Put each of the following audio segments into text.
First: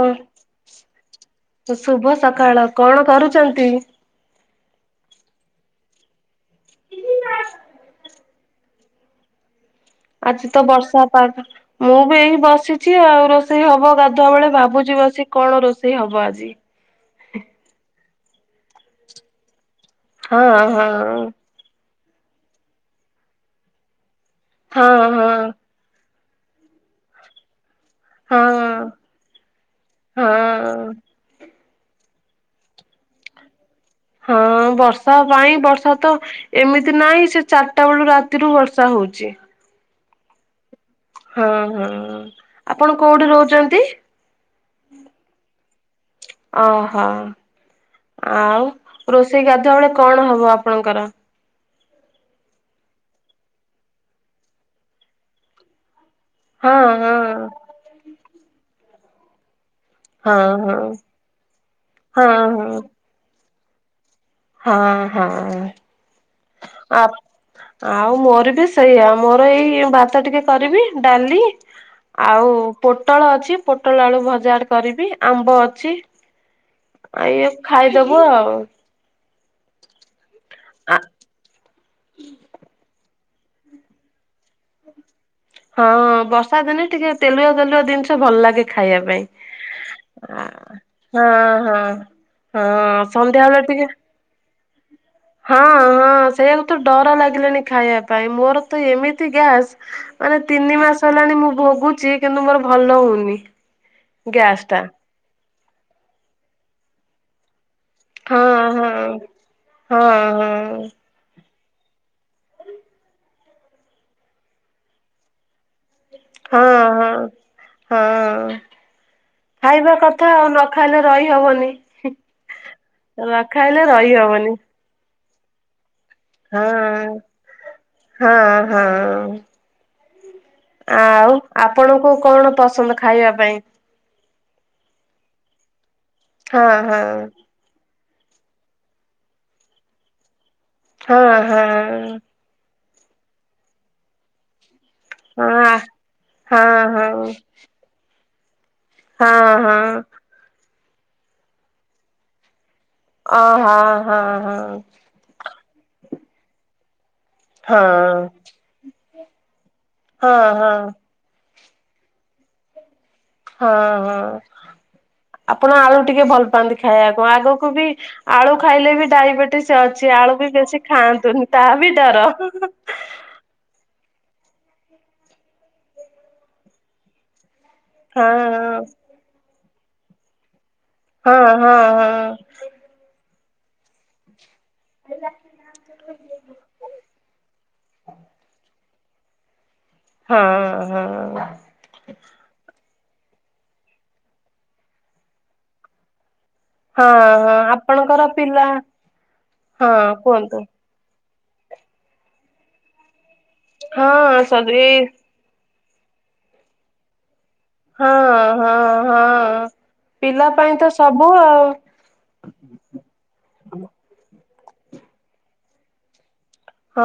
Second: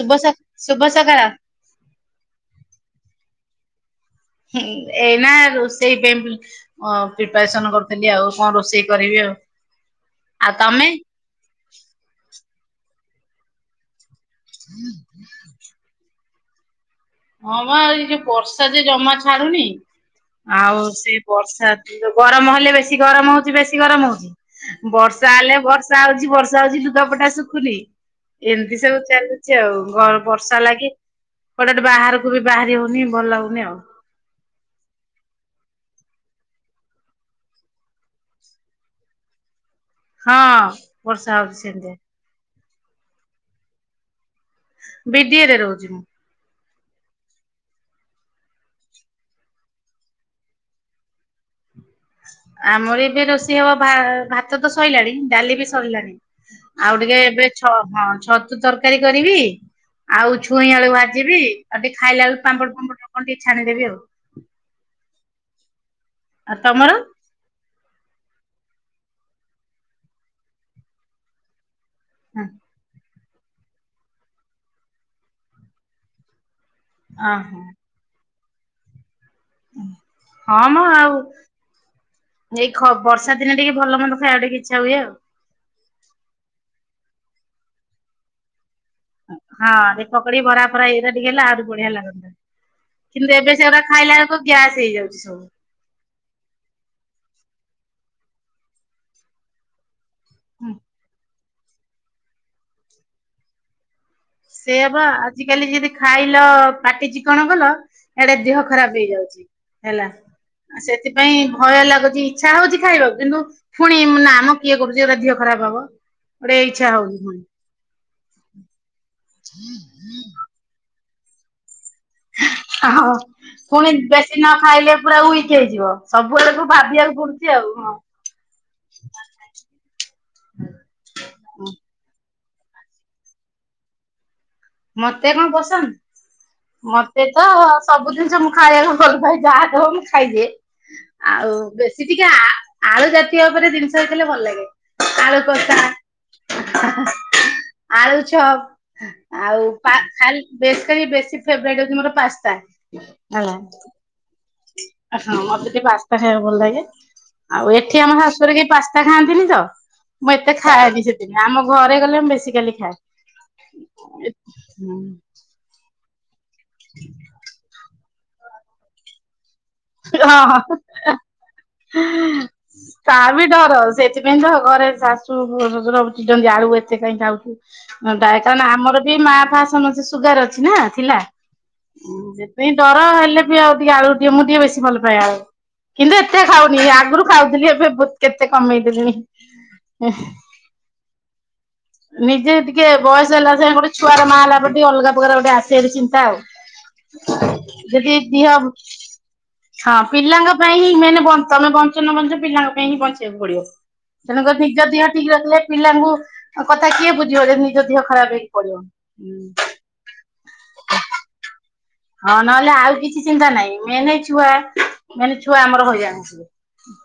ଶୁଭ ଶୁଭ ସକାଳ। ଶୁଭ ସକାଳ କଣ କରୁଛନ୍ତି? ଏଇ ନା ରୋଷେଇ ହଁ ପ୍ରିପାରେସନ କରୁଥିଲି ଆଉ କଣ ରୋଷେଇ କରିବି ଆଉ ଆଜି ଆଉ ତ ତମେ ବର୍ଷା ପା ମୁଁ ବି ଏଇ ବସିଛି ଆଉ ରୋ ରୋଷେଇ ହବ ଗାଧୁଆ ବେଳେ ଭାବୁଛି ବସି କଣ ରୋଷେଇ ହବ ଆଜି। ହଁ ମା ଏଇ ଯୋଉ ବର୍ଷା ଯେ ଜମା ଛାଡୁନି ହଁ ଆଉ ହଁ ସେ ବର୍ଷା ଗରମ ହେଲେ ବେଶୀ ଗରମ ହଉଛି ବେଶୀ ଗରମ ହଁ ହଉଛି ହଁ ବର୍ଷା ହେଲେ ବର୍ଷା ବା ହଉଛି ବର୍ଷା ହଉଛି ଲୁଗାପଟା ଶୁଖୁନି। ଏମିତି ହଁ ସବୁ ଚାଲୁଛି ଆଉ ଘ ବର୍ଷା ହଁ। ଲାଗି ଗେ ବାହାରକୁ ବି ବାହାରି ହଉନି ଭଲ ଲାଗୁନି ଆଉ। ହଁ ବର୍ଷା ପାଇଁ ବର୍ଷା ତ ଏମିତି ନାହିଁ ସେ ଚାରିଟା ବେଳୁ ରାତିରୁ ବର୍ଷା ହଉଛି। ହଁ ବର୍ଷା ହଁ ହଉଛି ହଁ ସେମିତିଆ। ଆପଣ କୋଉଠି ରହୁଛନ୍ତି। ବିଡିଏରେ ରହୁଛି ମୁଁ। ଓହୋ ଆଉ ରୋଷେଇ ଗାଧୁଆ ବେଳେ କଣ ହବ ଆପଣଙ୍କର। ଆମର ଏବେ ରୋଷେଇ ହବ ଭାତ ତ ସରଲାଣି ଡାଲି ବି ସରଲାଣି। ହଁ ଆଉ ହଁ ଟିକେ ଏବେଛ ହଁ ଛତୁ ତରକାରୀ କରିବି। ଆଉ ହଁ ଛୁଇଁ ହଁ। ବେୁ ଭାଜିବି ଆଉ ଟିକେ ହଁ ଖାଇଲା ବବେଳ ହଁ ପାମ୍ପଡ ଫମ୍ ଟ ଟିକେ ଛାଣିଦବି ଆଉ। ହଁ ହଁ ଆଉ ତମର ଆ ଆଉ ମୋର ବି ସେଇଆଉ ମୋର ଏଇ ଭାତ ଟିକେ କରିବି ଡାଲି ଆଉ ପୋଟଳ ଅଛି ପୋଟଳ ଆଳୁ ଭଜା କରିବି ଆମ୍ବ ଅଛି। ଆଉ ଇଏ ଓହୋ ଖାଇଦବୁ ଆଉ। ହଁ ମା ଆ ଆଉ ଯଇ ଖବ ବର୍ଷା ଦିନେ ଟିକେ ଭଲ ମନ୍ଦ ଖାଇବା ଟିକ ଇଚ୍ଛା ହୁଏ ଆଉ। ହଁ ବର୍ଷା ଦିନେ ଟିକେ ତେଲୁଆ ତେଲୁଆ ଜିନିଷ ଭଲ ଲାଗେ ଖାଇବା ପାଇଁ। ହଁ ଏ ପକଡି ଭରା ଫରା ଏଇଟା ଟିକେ ହେଲା ହଁ ଆହୁରି ହଁ ବଢିଆ ଲାଗନ୍ତା ହଁ କିନ୍ତୁ ଏବେ ସନ୍ଧ୍ୟାବେଳେ ସେଗୁଡା ଟିକେ ଖାଇଲା ବେଳକୁ ଗ୍ୟାସ ହେଇଯାଉଛି। ହଁ ହଁ ସେଇଆକୁ ତ ଡର ଲାଗିଲାଣି ଖାଇବା ପାଇଁ ମୋର ତ ଏମିତି ଗ୍ୟାସ୍। ମାନେ ତିନି ମାସ ହେଲାଣି ମୁଁ ଭୋଗୁଛି କିନ୍ତୁ ମୋର ଭଲ ହଉନି। ଗ୍ୟାସ୍ ସେ ଟା। ହେ ବା ଆଜ କାଲି ଯଦି ଖାଇଲ ପାଟି ଚିକଣ କଲ। ଏଇଡେ ହଁ ଦେହ ହଁ ଖରାପ ହେଇଯାଉଛି ହେଲା। ହଁ ହଁ ସେଥିପାଇଁ ଭୟ ଲାଗୁଛି ଇଚ୍ଛା ହଉଛି ଖାଇବାକୁ କିନ୍ତୁ ପୁଣି ନା ଆମ କିଏ କରୁଛି ଗଟା ଦେିହ ଖରାପ ହବ ଗୋଟେ ହଁ ଇଚ୍ଛା ହଉନି ହଁ। ପୁଣି ହଁ ଖାଇବା କଥା ଆଉ ନ ଖାଇଲେ ରହି ହବନି। ହ ପୁଣି ବେଶୀ ନ ଖାଇଲେ ପୁରା ୱିକ ହେଇଯିବ ସବୁବେଳକୁ ହଁ ଭାବିବାକୁ ପଡୁଛି ଆଉ ହଁ। ହଁ ହଁ ଆଉ ହଁ ଆପଣଙ୍କୁ କଣ ପସନ୍ଦ ଖାଇବା ପାଇଁ। ମତେ କଣ ପସନ୍ଦ ହଁ ହଁ ମତେତ ସବୁ ଜିନିଷ ମୁଁ ଖାଇବାକୁ ଭଲ ପାଏ ଯାହା ଦେବ ମୁଁ ଖାଇଦିଏ ହଁ ଆଉ ହଁ ବେଶୀ ଟିକେ ଆ ଆଳୁ ଜାତୀୟ ଉପରେ ଜିନିଷ ହେଇଥିଲେ ଭଲ ଲାଗେ। ଆଳୁ ହଁ କଷା ହଁ ହଁ। ଆଳୁ ଚପ୍ ହଁ ଆଉ ହଁ ପା ଖାଲି ବେଶ୍ କରି ବେଶୀ ଫେବରାଇଟ୍ ହଉଚି ମୋର ପାସ୍ତା। ଓ ହେଲା ହଁ ହଁ ହଁ। ହଁ ମୋତେ ଟିକେ ପାସ୍ତା ଖାଇବାକୁ ଭଲ ଲାଗେ। ଆଉ ହଁ ଏଠି ଆମ ଶାଶୁଘରେ କେହି ପାସ୍ତା ଖାଆନ୍ତିନି ତ ମୁଁ ହଁ ଏତେ ହଁ ଖାଏନି ସେ ଆମ ଘରେ ଗଲେ ମୁବେଶୀ କାଲି ଖାଏ। ହଁ ହଁ ହଁ ଆପଣ ଆଳୁ ଟିକେ ଭଲ ପାଆନ୍ତି ଖାଇବାକୁ ଆଗକୁବି ଆଳୁ ଖାଇଲେବି ଡାଇବେଟିସ୍ ଅଛି ଆଳୁବି ବେଶୀ ଖାଆନ୍ତୁନି ତାହାବି ଡର। ତାବି ଡର ସେ ସେଥିପାଇଁତ ଘରେ ଶାଶୁ ଶଶୁର ଚିଡନ୍ତି ଆଳୁ ଏତେ କାଇଁ ଖାଉଚୁ ଡାଏ କାରଣ ହଁ ଆମର କି ମା ଫା ସମେତେ ସୁଗାର ଅଛିନା ଥିଲା ହଁ ହଁ ହୁଁ ହଁ। ସେଥି ପାଇଁ ଡର ହେଲେବି ଆଉ ଟିକେ ଆଳୁ ଦିଅ ମୁଁ ଟିକେ ବେଶି ଭଲ ପାଏ ଆଳୁ କିନ୍ତୁ ଏତେ ଖାଉନି ଆଗରୁ ଖାଉଥିଲି ଏବେ କେତେ କମେଇ ଦେଲିଣି। ହଁ ହଁ। ନିଜେ ଟିକେ ବୟସ ହେଲା ସାଙ୍ଗେ ଗୋଟେ ଛୁଆର ମା ହେଲା ପରେ ଟିକେ ଅଲଗା ପ୍ରକାର ଗୋଟେ ଆସେ ଚିନ୍ତା ଆଉ। ହଁ ହଁ ଯଦି ଆପଣଙ୍କର ଦିହ ପିଲା ହଁ ପିଲାଙ୍କ ପାଇଁ ହିଁ ମେନ ବ ତମେ ବଞ୍ଚ ନବଞ୍ଚ ପିଲାଙ୍କ ପାଇଁହିଁ ବଞ୍ଚେଇିବାକୁ ପଡ଼ିବ। ହଁ ତେଣୁକରି ସରି ନିଜ ଦେହ ଠିକ୍ ରଖିଲେ ପିଲାଙ୍କୁ କଥା କିଏ ବୁଝିବ ଯେଦି ନିଜ ଦେହ ହଁ ଖରାପ୍ ହେଇକି ହଁ ପଡ଼ିବ ହୁଁ। ହଁ। ପିଲା ପାଇଁ ତ ସବୁ ଆଉ ହଁ ନହେଲେ ଆଉ କିଛି ଚିନ୍ତା ନାହିଁ ମେନ୍ ଛୁଆ ମେନ୍ ଛୁଆ ଆମର ହଇରାଣ ହେଇଯିବେ। ହଁ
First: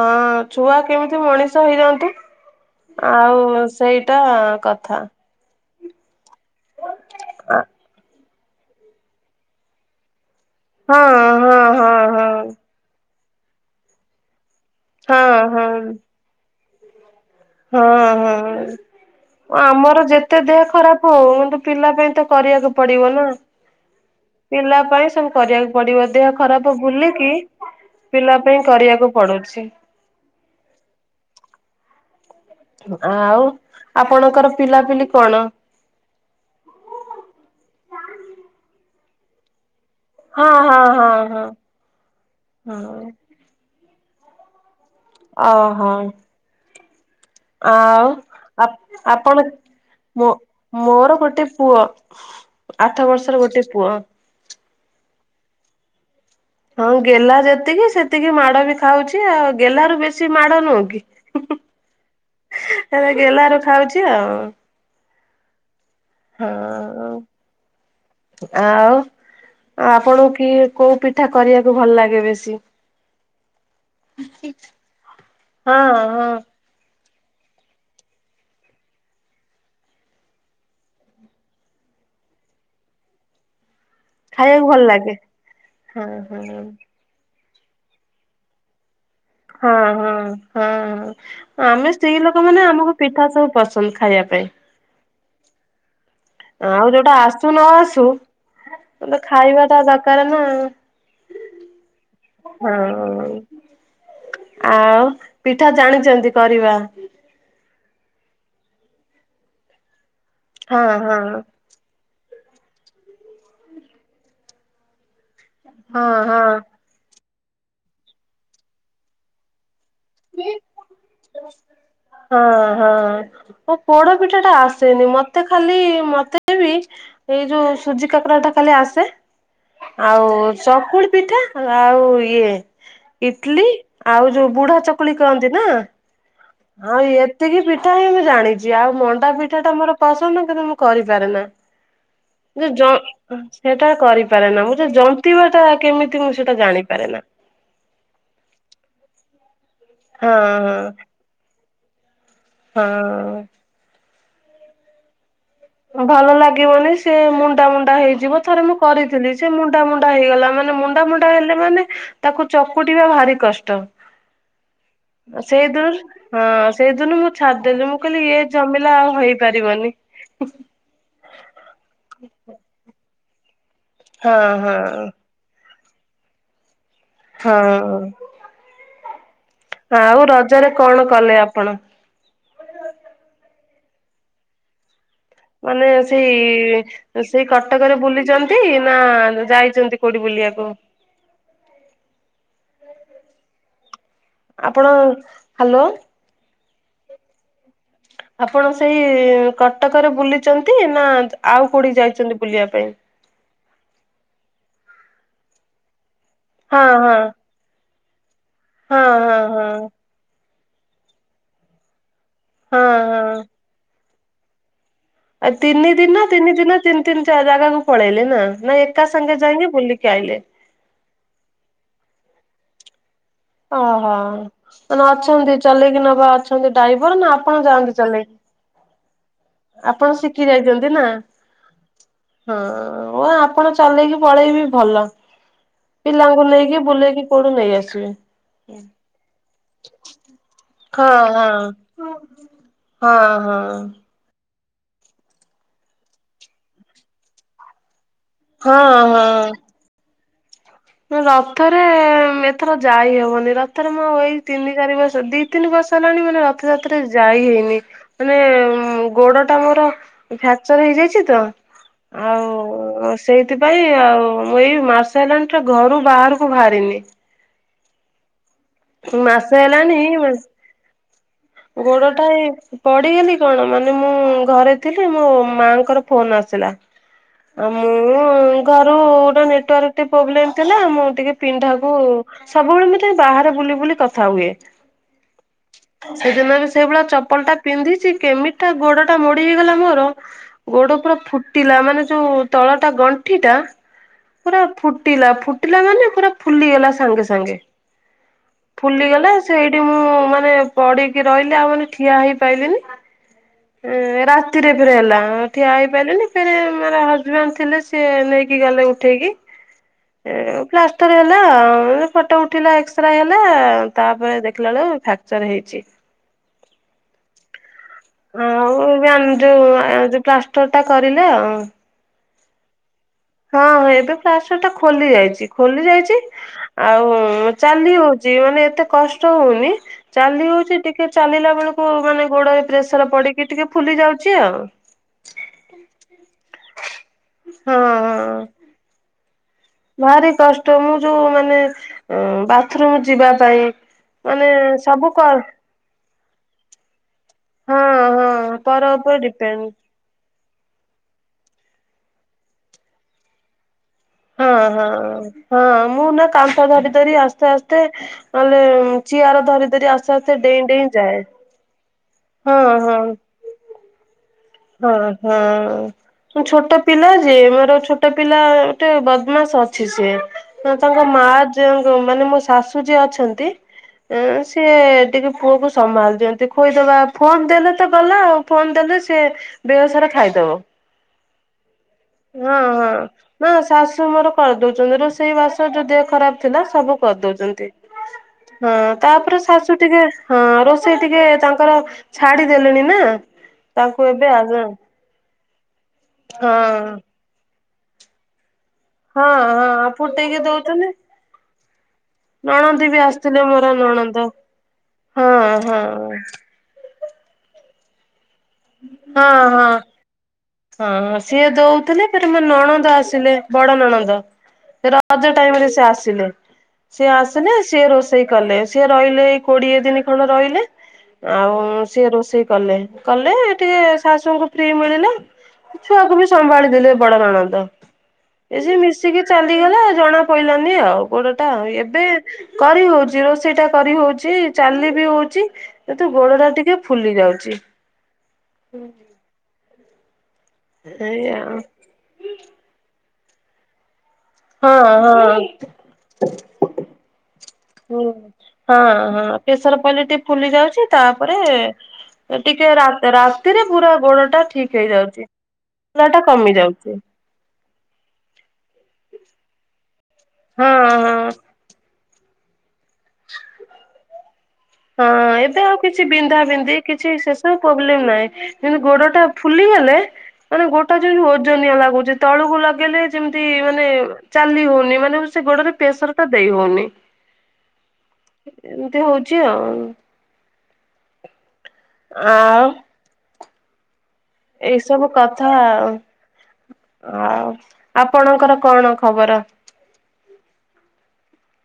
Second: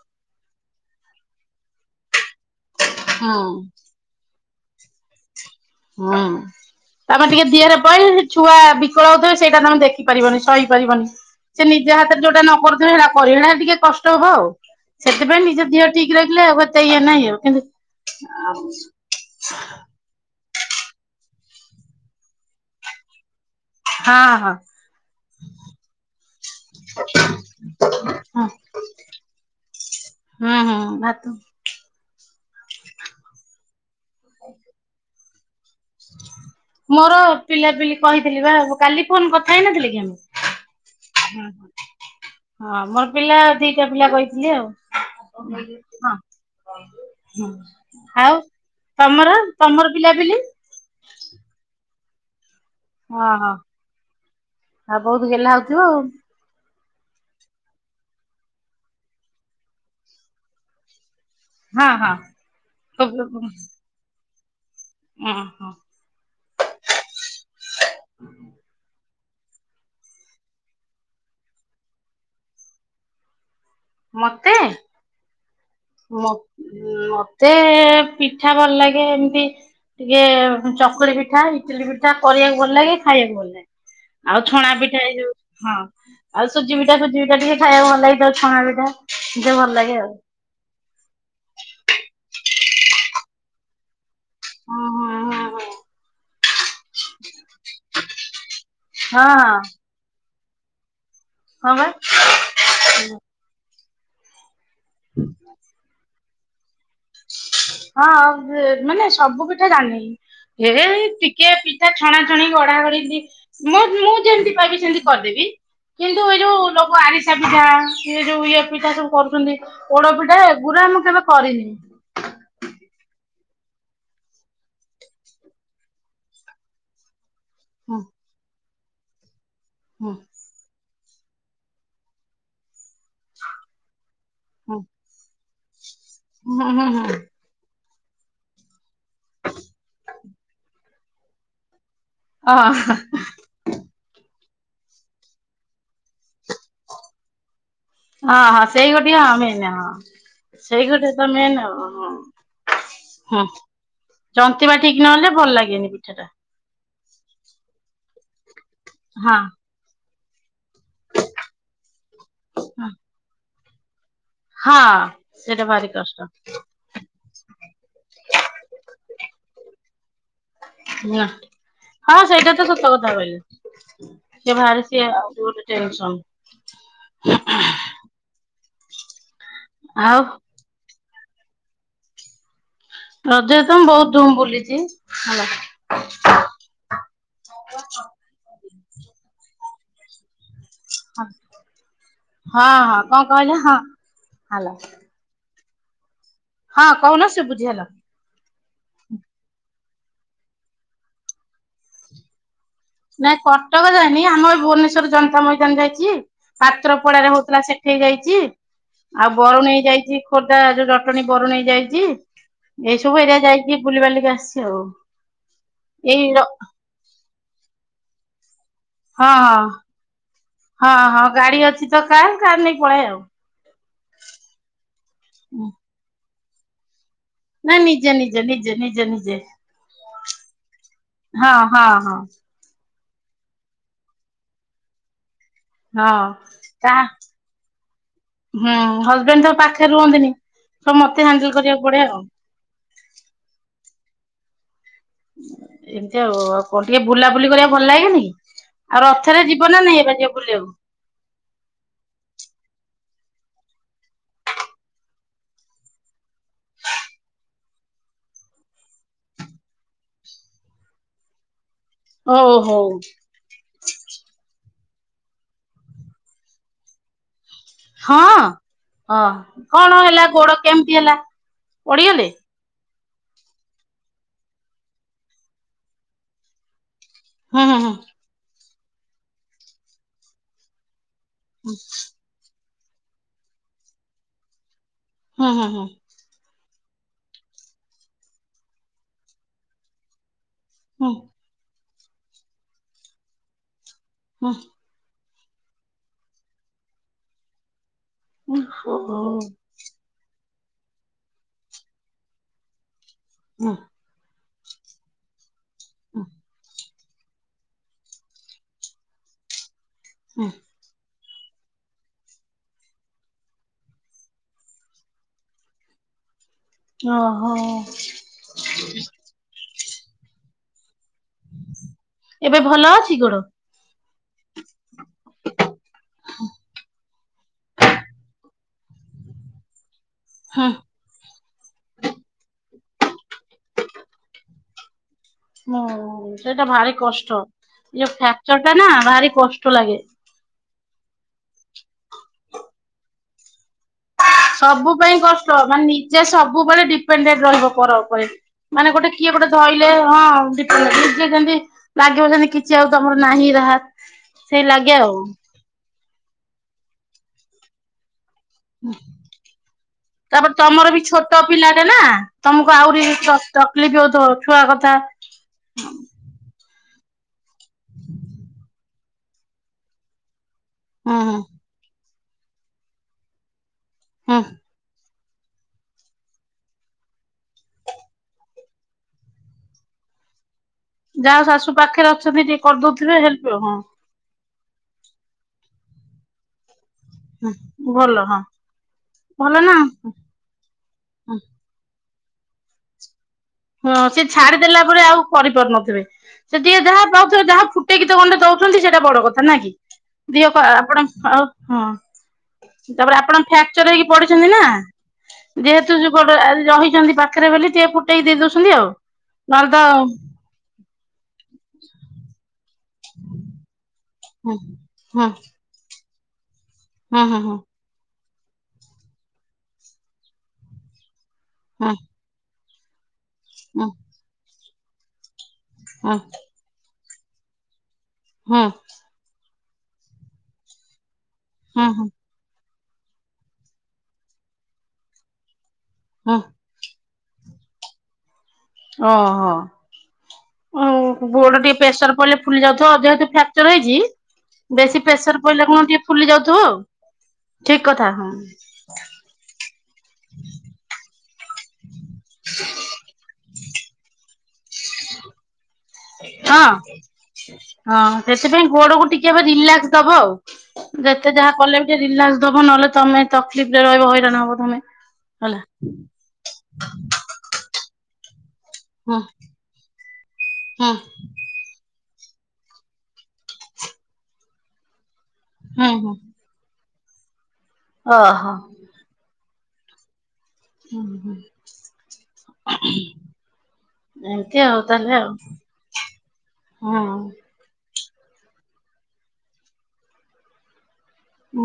ଛୁଆ କେମିତି ମଣିଷ ହେଇଯାନ୍ତୁ। ହୁଁ ଆଉ ସେଇଟା କଥା। ହୁଁ ତମେ ଟିକେ ହଁ ଦିହରେ ପଈଲେ ଛୁଆ ବିକଳ ହଉଥିବେ ସେଇଟା ତମେ ଦେଖିପାରିବନି ଶହି ହଁ ପାରିବନି, ହଁ ସେ ନିଜ ହାତରେ ହଁ ଯୋଉଟା ନକରୁଥିବେ ସେଇଟା କରିବ ସେଟା ଟିକେ କଷ୍ଟ ହବ ଆଉ। ହଁ ସେଥିପାଇଁ ନିଜ ହଁ। ଦେହ ଠିକ୍ ରଖିଲେ ଆଉ ଏତେ ଇଏ ନାହିଁ ଆଉ। କିନ୍ତୁ ହଁ ହଁ ଆମର ଯେ ଯେତେ ଦେହ ଖରାପ୍ ହଉ କିନ୍ତୁ ପିଲା ପାଇଁତ କରିବାକୁ ପଡ଼ିବ ନା। ହଁ ହଁ ପିଲା ପାଇଁ ସବୁ କରିବାକୁ ପଡ଼ିବ ଦେହ ଖରାପ୍ ବୁଲିକି ପିଲା ହଁ ପାଇଁ କରିବାକୁ ପଡୁଛି। ହୁଁ ହୁଁ ଭାତ ଆଉ ଆପଣଙ୍କର ପିଲାପିଲି କଣ? ମୋର ପିଲାପିଲି କହିଥିଲିବା କାଲି ଫୋନ୍ କଥା ହେଇନଥିଲିକି ଆମେ। ହଁ ହଁ। ହୁଁ ହଁ ହୁଁ ହଁ ମୋର ପିଲା ଦିଟା ପିଲା କହିଥିଲି ଆଉ ଓହୋ ହଁ। ହଁ ଆଉ ଆ ଆପଣ ତମର ତମର ପିଲା ମୋ ପିଲି? ମୋର ଗୋଟେ ପୁଅ ଆଠ ହଁ ବର୍ଷର ହଁ ଗୋଟେ ପୁଅ। ଆଉ ବହୁତ୍ ଗେହ୍ଲା ହଉଥିବ ଆଉ। ହଁ ଗେଲା ଯେତିକି ସେତିକି ମାଡ଼ବି ଖାଉଚି ଆଉ ଗେହ୍ଲାରୁ ବେଶୀ ମାଡ଼ ନୁହଁ କି? ହଁ ହଁ। ହେରା ଗେହ୍ଲାରୁ ଖାଉଚି ଆଉ। ଓ ହୋ। ହଁ ଆଉ। ଆଉ? ଆଉ ଆପଣଙ୍କୁ କି କୋଉ ପିଠା କରିବାକୁ ଭଲ ଲାଗେ ବେଶୀ? ମତେ? ହଁ ହଁ ମତେ ପିଠା ଭଲ ଲାଗେ ଏମିତି ଟିକେ ଚକୁଳି ପିଠା, ଇଟିଲି ପିଠା କରିବାକୁ ଭଲ ଲାଗେ। ଖାଇବାକୁ ଭଲ ଲାଗେ। ଆଉ ଖାଇବାକୁ ଛଣା ଭଲ ପିଠା ଏଇ ଲାଗେ। ଯୋଉ, ହଁ ଆଉ ସୁଜି ପିଠା ସୁଜି ପିଠା ଟିକେ ଖାଇବାକୁ ଭଲ ଲାଗେ ଛଣା ପିଠା। ଟିକେ ଭଲ ହଁ ଲାଗେ ହଁ। ଆଉ। ହଁ ଆମେ ସ୍ତ୍ରୀ ଲୋକ ମାନେ ଆମକୁ ପିଠା ସବୁ ପସନ୍ଦ ଖାଇବା ପାଇଁ। ଓ ହଁ, ହଁ, ହଁ। ଆଉ ଯୋଉଟା ଆସୁ ନ ଆସୁ ଗୋଟେ ହୁଁ ଖାଇବା ଟା ଦରକାର ନା। ହଁ ବା। ହଁ। ଆଉ ପିଠା ଜାଣିଛନ୍ତି କରିବା? ହଁ ମାନେ ସବୁ ପିଠା ଜାଣେନି। ହଁ ହେଲେ ବି ହଁ। ଟିକେ ତା ଛଣା ଛଣି ଗଡା ଗଡିକି ମୁଁ ମୁଁ ଯେମିତି ପାଇବି ସେମିତି କରିଦେବି। ହଁ କିନ୍ତୁ ଏଇ ହଁ। ଯୋଉ ଲୋକ ଆରିସା ପିଠା ଏଇ ଯୋଉ ଇଏ ପିଠା ସବୁ କରୁଛନ୍ତି। ପୋଡପିଠା ଏଗୁଡ଼ା ମୁଁ କେବେ କରିନି। ହଁ ହଁ। ଓ ପୋଡ ପିଠା ଟା ଆସେନି ମତେ ଖାଲି ମତେ ବି ଏଇ ଯୋଉ ହୁଁ ସୁଜି କାକରା ଟା ଖାଲି ଆସେ। ହୁଁ ଆଉ ଚକୁଳ ପିଠା ଆଉ ଇଏ ଇଟଲି ଆଉ ଯୋଉ ବୁଢା ହୁଁ ଚକୁଳି କହନ୍ତି ନା। ହୁଁ ହୁଁ ଆଉ ହୁଁ ଏତିକି ପିଠା ହଁ ମୁଁ ଜାଣିଚି, ଆଉ ମଣ୍ଡା ପିଠା ଟା ମୋର ପସନ୍ଦ କିନ୍ତୁ ମୁଁ କରିପାରେ ନା, ଓ କି ଯ ସେଟା କରିପାରେ ନା ମୁଁ ସେ ଜନ୍ତିବା ଟା କେମିତି ମୁଁ ସେଟା ଜାଣିପାରେ ନା। ହଁ ହଁ ସେଇ ଗୋଟିଏ ମେନ୍ ହଁ ହଁ ସେଇ ଗୋଟେ ତ ମେନ୍ ହଁ। ହଁ। ଜାନ୍ତିବା ଠିକ୍ ନହେଲେ ଭଲ ଲାଗେନି ପିଠା ଟା। କି ବନି ସେ ମୁଣ୍ଡା ମୁଣ୍ଡା ହେଇଯିବ ଥରେ ମୁଁ କରିଥିଲି ହଁ ସେ ମୁଣ୍ଡା ମୁଣ୍ଡା ହେଇଗଲା ମା ମାନେ ମୁଣ୍ଡା ମୁଣ୍ଡା ହେଲେ ମାନେ ତାକୁ ଚକୁଟିବା ଭାରି କଷ୍ଟ। ହଁ। ସେଇଟା ଭାରି ସେଇଦୁନ କଷ୍ଟ ହଁ ସେଇଦିନୁ ଛାଡିଦେଲି ମୁଁ କହିଲି ଇଏ ଝମିଲା ଆଉ ହେଇପାରିବନି। ନା ହଁ ସେଇଟା ତ ସତ କଥା କହିଲେ। ହଁ ସିଏ ହଁ ବାହାରି ସିଏ ଆଉ ଗୋଟେ ଟେନସନ୍। ହଁ। ଆଉ ରଜରେ କଣ କଲେ ଆପଣ? ରଜ ରେ ତ ମୁଁ ବୋହୁତ୍ ଧୁମ୍ ବୁଲିଚି। ମାନେ ସେଇ ସେଇ କଟକରେ ବୁଲିଚନ୍ତି ନା ଯାଇଚନ୍ତି କୋଉଠି ବୁଲିବାକୁ? ହଁ ହଁ କଣ କହିଲ ହଁ। ହାଲୋ ଆପଣ- ହାଲୋ। ହଁ କହୁନ ଶୁବୁଚି ହେଲା। ଆପଣ ସେଇ କଟକରେ ବୁଲିଛନ୍ତି ନା ଆଉ କୋଉଠି ଯାଇଛନ୍ତି ବୁଲିଆ ପାଇଁ? ନାଇଁ କଟକ ଯାଇନି ଆମ ଏ ଭୁବନେଶ୍ୱର ଜନତା ମଇଦାନ ଯାଇଛି। ହଁ ହଁ ପାତ୍ରପଡାରେ ହଉଥିଲା ସେ ଏଠିଇ ଯାଇଛି। ହଁ ଆଉ ହଁ ହଁ ବରୁଣେଇ ଯାଇଚି ଖୋର୍ଦ୍ଧା ଯୋଉ ଜଟଣୀ ବରୁଣେଇ ଯାଇଚି। ହଁ ଏଇସବୁ ଏରିଆ ହଁ। ଯାଇକି ବୁଲିବାଲିକି ଆସିଚି ଆଉ। ଆଉ ତିନି ଦିନ, ଏଇ ର ତିନି ଦିନ, ତିନି ତିନି ଜା ଜାଗାକୁ ପଳେଇଲେ ନା ନାଇଁ ଏକ୍ ଏକା ହଁ ସାଙ୍ଗେ ହଁ। ଯାଇକିଁ ବୁଲିକି ଆଇଲେ। ହଁ, ହଁ, ଗାଡି ଅଛି ତ କାର୍। କାର ନେଇକି ପଳାଏ ଆଉ। ଅ ହଁ, ମାନେ ଅଛନ୍ତି, ଚଲେଇକି ନବା ଅଛନ୍ତି, ଡ୍ରାଇଭର୍ ନା ଆପ୍ ଆପଣ ନାଇଁ ଯାଆନ୍ତି ନିଜେ ଚଲେଇକି? ନିଜେ ନିଜେ ନିଜେ ନିଜେ ଆପଣ ଶିଖି ଯାଇଚନ୍ତି ନା! ହଁ ହଁ ହଁ, ଅଁ ଆପଣ ଚଲେଇକି ପଳେଇବି ଭଲ। ହଁ ପିଲାଙ୍କୁ ନେଇକି ତା ବୁଲେଇକି କୁଡୁ ନେଇ ଆସିବେ। ହୁଁ, ହଜବେଣ୍ଡ୍ ତ ପାଖରେ ରୁହନ୍ତିନି। ସବୁ ହଁ ମତେ ହ୍ୟାଣ୍ଡେଲ୍ କରିଆକୁ ପଡେ ଆଉ। ହଁ, ହଁ। ଏମିତିଆ ଆଉ। ଆଉ, କଣ ଟିକେ ବୁଲାବୁଲି କରିଆକୁ ଭଲ ଲାଗେନି କି? ହଁ ହଁ ଆଉ, ରଥରେ ଯିବ ନା ନାଇଁ, ଏବାଜିୟ ବୁଲିଆକୁ। ରଥରେ-ଏଁ ଏଥର ଯାଇ ହବନି। ରଥରେ ମୁଁ ଆଉ ଏଇ ତିନି ଚାରି ବର୍ଷ ଦି ତିନି ବର୍ଷ ହେଲାଣି ମାନେ, ରଥଯାତ୍ରାରେ ଯାଇ ହେଇନି। ମାନେ-ଏଁ ଗୋଡ ଟା ମୋର ଫ୍ରାକ୍ଚର ହେଇଯାଇଚି ତ! ଓ ହଉ ଆଉ-ଉଁ, ସେଇଥିପାଇଁ ଆଉ, ମୁଁ ଏଇ ମାସେ ହେଲାଣି ଠୁ ଘରୁ ବାହାରକୁ ବାହାରିନି। ହଁ, ହ ମାସେ ହେଲାଣି କଣ ହେଲା, ଗୋଡ କେମତି ହେଲା? ଗୋଡ ପଡିଗଲେ? ଟା ଏଇ ପଡିଗଲି କଣ! ମାନେ ମୁଁ ଘରେ ଥିଲି ମୋ ମାଁ ଙ୍କର ଫୋନ୍ ଆସିଲା। ହୁଁ ଆଉ ହୁଁ ମୁଁ-ଉଁ, ଘରୁ ଗୋଟେ ନେଟୱାର୍କ ଟିକେ ପ୍ରୋବ୍ଲେମ୍ ଥିଲା, ମୁଁ ଟିକେ ପିଣ୍ଢାକୁ ସବୁବେଳେ ମୁଁ ତ ଏଇ ବାହାର ବୁଲି ବୁଲି କଥା ହୁଏ। ହୁଁ ହୁଁ ହୁଁ। ସେଦିନ ବି ସେଇଭଳିଆ ଚପଲ ଟା ପିନ୍ଧିଛି, କେମିତିଟା ଗୋଡ ଟା ମୋଡି ହେଇଗଲା ମୋର। ଗୋଡ ହୁଁ ପୁରା ଫୁଟିଲା, ମାନେ ଯୋଉ ତଳ ଟା ଗଣ୍ଠି ଟା ହୁଁ ପୁରା ଫୁଟିଲା। ଫୁ ଟିଲା ମାନେ, ପୁରା ଫୁଲିଗଲା ସାଙ୍ଗେ ସାଙ୍ଗେ, ହୁଁ ହୁଁ ହୁଁ ଓହୋ। ଫୁଲିଗଲା ସେଇଠି ମୁଁ ମାନେ, ପଡି କି ରହିଲି ଆଉ ମାନେ, ଠିଆ ହେଇପାଇଲିିନି। ହଁ। ରାତିରେ ଫେରେ ହେଲାଁ। ଠିଆ ହୁଁ ହେଇପାଇଲିନି ଫେରେ ମାନେ ହଜ୍ ହଜ୍ ବେଣ୍ଡ ଥିଲେ, ସିଏ ନେଇକି ଗଲେ ଉଠେଇକି। ହୁଁ ଟର ହେଲା-ଆଁ, ଫଟୋ ଉଠିଲା ଏକ୍ସାରେ ହେଲା-ଆ, ତା'ପରେ ଦେଖିଲା ବେଳକୁ ଫ୍ରାକ୍ଚର ହେଇ ଛି। ଓ, ହଁ। ହଉ, ଏବେ ଆନ୍ ଯୋଉ, ଯୋଉ ପ୍ଲାଷ୍ଟର ଟା କରିଲେ ଆଉଁ। ଏବେ ଭଲ ଅଛି ଗୋଡ଼? ହଁଁ, ଏବେ ପ୍ଲାଷ୍ଟରଟା ଖୋଲି ଯାଇଛି, ଖୋଲି ଯାଇଛି। ଆଉଁ, ଚାଲି ହଉଛି, ମାନେ ଏତେ କଷ୍ଟ ହଉନି। ଚାଲି ହୁଁ ହଉଛି ଟିକ୍ ଟିକେ ଚାଲିଲା ବେଳକୁ, ମାନେ ଗୋଡ଼ରେ ପ୍ରେସର୍ ପଡ଼ିକି ଟିକେ ଫୁଲି ଯାଉଛି ଆଉ। ହୁଁ, ସେଇଟା ଭାରି କଷ୍ଟ। ହଁ ଇଏ ହଁ ଫ୍ରାକ୍ଚର ଟା ନା ଭାରି କଷ୍ ଭାରି କଷ୍ଟ, ମୁଁ ଯୋଉ ମାନେ ବାଥରୁମ୍ ଯିବା ପାଇଁ। ମାନେ ସବୁ ପାଇଁ କର୍ କଷ୍ଟ ମାନେ ନିଜେ ସବୁବେଳେ ଡିପେଣ୍ଡେଣ୍ଟ ରହିବ ହଁ ପର ଉପରେ। ହଁ ପର ମାନେ ଗୋଟେ ଉପରେ କିଏ ଗୋଟେ ଡିପେଣ୍ଡ ଧଇଲେ ହଁ, ଡିପ୍ ନିଜେ ଯେମିତି ଲାଗିବ, ଯେମିତି କିଛି ଆଉ ତମର ନାହିଁ। ରାହାତ! ହଁ ହଁ ହଁ ମୁଁ ନା କାନ୍ଥ ଧରି ଧରି ଆସ୍ତେ ଆସ୍ତେ ନହେଲେ ଚିଆର ଧରି ଧରି ଆସ୍ତେ ଆସ୍ତେ ତା'ପରେ ଡେଇଁ ଡେଇଁ ତମର ବି ଯାଏ ଛୋଟ ପିଲାଟେ ନା, ହଁ ତମକୁ ହଁ ଆହୁରି କଷ୍ ତକ୍ ଲିଫ୍ ହଉଥିବ। ଛୁଆ କଥା। ହଁ ହଁ ଛୋଟ ପିଲା ଯେ ମୋର ଛୋଟ ପିଲା। ଗୋଟେ ବଦମାସ ଅଛି। ସିଏ ତାଙ୍କ ହୁଁ ମା ହୁଁ ଜେଉ ଯୁ ମାନେ ମୋ ଶାଶୁ ଯିଏ ଅଛନ୍ତି ହୁଁ ସିଏ ଟିକେ ପୁଅକୁ ସମ୍ଭାଳି ଯେମିତି ଖୋଇଦବା ଫୋନ ଦେଲେ ତ ଗଲା ଆଉ ଫୋନ ଦେଲେ ସେ ଦେହ ସାରା ଖାଇଦବ। ଯାହା ଶାଶୁ ପାଖରେ ଅଛନ୍ତି ଟିକେ ହଁ ହଁ। କରିଦଉଥିବେ ନା ହେଲପ୍। ହଁ। ଶାଶୁ ମୋର କରିଦଉଛନ୍ତି ରୋଷେଇ ବାସ ଯଦି ଯାହା ଖରାପ ଥିଲା ସବୁ କରିଦଉଛନ୍ତି। ହଁ ତାପରେ ଭଲ ନା। ଶାଶୁ ଟିକେ ହଁ ରୋଷେଇ ଟିକେ ତାଙ୍କର ଛାଡ଼ି ଦେଲେଣି ନା। ହଁ ତାଙ୍କୁ ସେ ଏବେ ଛାଡ଼ି ଆଗ ଦେଲା ପରେ ଆଉ କରିପାରୁନଥିବେ। ହଁ ସେ ଟିକେ ଯାହା ପାଉଛ ଯାହା ଫୁଟେଇକି ଗଣ୍ଡେ ଦଉଛନ୍ତି ସେ ଏଟା ବଡ଼ ହଁ କଥା ନା କି। ହଁ ଫୁଟେଇକି ଦିହ ପା ଦଉଛନ୍ତି। ଆପଣ ଆଉ ହଁ। ନଣନ୍ଦୀ ବି ତାପରେ ଆପଣ ଆସିଥିଲେ ମୋର ଫ୍ରାକ୍ଚର ହେଇକି ନଣନ୍ଦ ପଡ଼ିଛନ୍ତି ନା। ହଁ ହଁ ଯେହେତୁ ଯୁ [unintelligible] ରହିଛନ୍ତି ପାଖରେ ବୋଲି ଟିକଏ ଫୁଟେଇ ଦେଇଦଉ ହଁ ହଁ। ହଁ ସିଏ ଦଉଥିଲେ ଫେର୍ ମୋ ନଣନ୍ଦ ଆସିଲେ ବଡ଼ ନଣନ୍ଦ। ହୁଁ ନ୍ଦ ରଜ ହୁଁ ଟାଇମରେ ସେ ଆସିଲେ ସେ ହୁଁ ଆସିଲେ। ହୁଁ ସେ ରୋଷେ ରୋଷେଇ କଲେ ସିଏ ରହିଲେ ଏଇ କୋଡ଼ିଏ ଦିନ ଖଣ୍ଡ ରହିଲେ ଆଉ ହୁଁ। ସିଏ ରୋଷେଇ କଲେ। ଲେ ଟିକେ ହୁଁ ହୁଁ ଶାଶୁଙ୍କୁ ଫ୍ରି ମିଳିଲେ ଛୁଆକୁ ହୁଁ ବି ସମ୍ଭାଳିଦେଲେ। ବଡ଼ ନଣନ୍ଦ ଏ ଯେ ହୁଁ ମିଶିକି ଚାଲିଗଲା ଜଣା ପଇଲାନି ଆଉ। ଗୋଡ଼ଟା ଆଉ ହୁଁ ଏବେ ହୁଁ କରି ହଉଛି ରୋଷେଇ ଟା କରି ହଉଛି ଚାଲି ବି ହଉଛି। କିନ୍ତୁ ହୁଁ ଗୋଡ଼ଟା ଟିକେ ଫୁଲି ଯାଉଛି। ହୁଁ। ହଁ ହଁ ଆଉ ଏଇଆ ଗୋଡ଼ ଟିକେ ପ୍ରେସର ପଡ଼ିଲେ ଫୁଲି ଯାଉଥିବ ଯେହେତୁ ଫ୍ରାକ୍ଚର ହେଇଛି। ହଁ ବେଶୀ ପ୍ରେସର ହଁ। ପଡ଼ିଲେ କଣ ଟିକେ ଫୁଲି ଯାଉଥିବ ଆଉ। ଠିକ୍ ହୁଁ କଥା ହଁ। ହଁ ହଁ ପ୍ରେସର ପିଲେ ଟିକେ ଫୁଲି ଯାଉଛି। ତାପରେ ଟିକେ ରା ରାତିରେ ପୁରା ଗୋଡ଼ଟା ଠିକ୍ ହେଇ ହଁ। ହଁ ସେଥିପାଇଁ ଗୋଡ଼କୁ ଟିକେ ବା ରିଲେକ୍ସ। ଦବ ଆଉ। ହଁ ହଁ। ଯେତେ ଯାହା କଲେ ବି ଟିକେ ରିଲାକ୍ସ ଦବ ନହେଲେ ତମେ ତକଲିଫ ରେ ରହିବ ହଇରାଣ ହବ ତମେ। ହଁ ହେଲା ଏବେ ଆଉ କିଛି ବିନ୍ଧା ବିନ୍ଧି କିଛି ସେସବୁ ପ୍ରୋବ୍ଲେମ ନାହିଁ। ଯେମିତି ହୁଁ ଗୋଡ଼ଟା ଫୁଲିଗଲେ ମାନେ ହୁଁ ଗୋଡ଼ଟା ଯେମିତି ଓ ଓଜନିଆ ଲାଗୁଛି ତଳକୁ ଲଗେଇଲେ ଯେମିତି ମାନେ ଚାଲି ହଉନି ମାନେ ସେ ଗୋଡରେ ହୁଁ ପ୍ରେସର ଟା ଦେଇହଉନି। ଓ ହୋ। ଏମିତି ହଉଛି ଆଉ। ହୁଁ ହୁଁ। ଆଉ। ଏମିତି ଆଉ ଏଇସବୁ ତାହେଲେ ଆଉ କଥା ଆଉ ହୁଁ। ଆଉ ଆପଣଙ୍କର କଣ ଖବର?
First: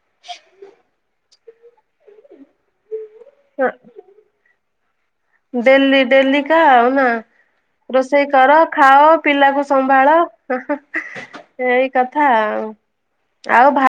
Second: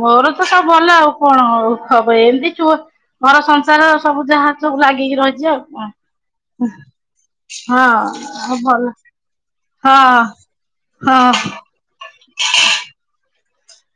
ମୋର ତ ସବୁ ଭଲ ଆଉ କଣ ହବ ଏମିତି ମୋର ଘର ସଂସାର। ସବୁ ଯାହା ସବୁ ଲାଗିକି ରହି ଡେଲ୍ଲି ଡେଲି କା ଉନା। ହଁ ରୋଷେଇ ଆଉ କର ଭଲ ଖାଅ ପିଲାକୁ ସମ୍ଭାଳ ହଁ ହଁ ଏଇ କି କଥା ଆଉ ଭା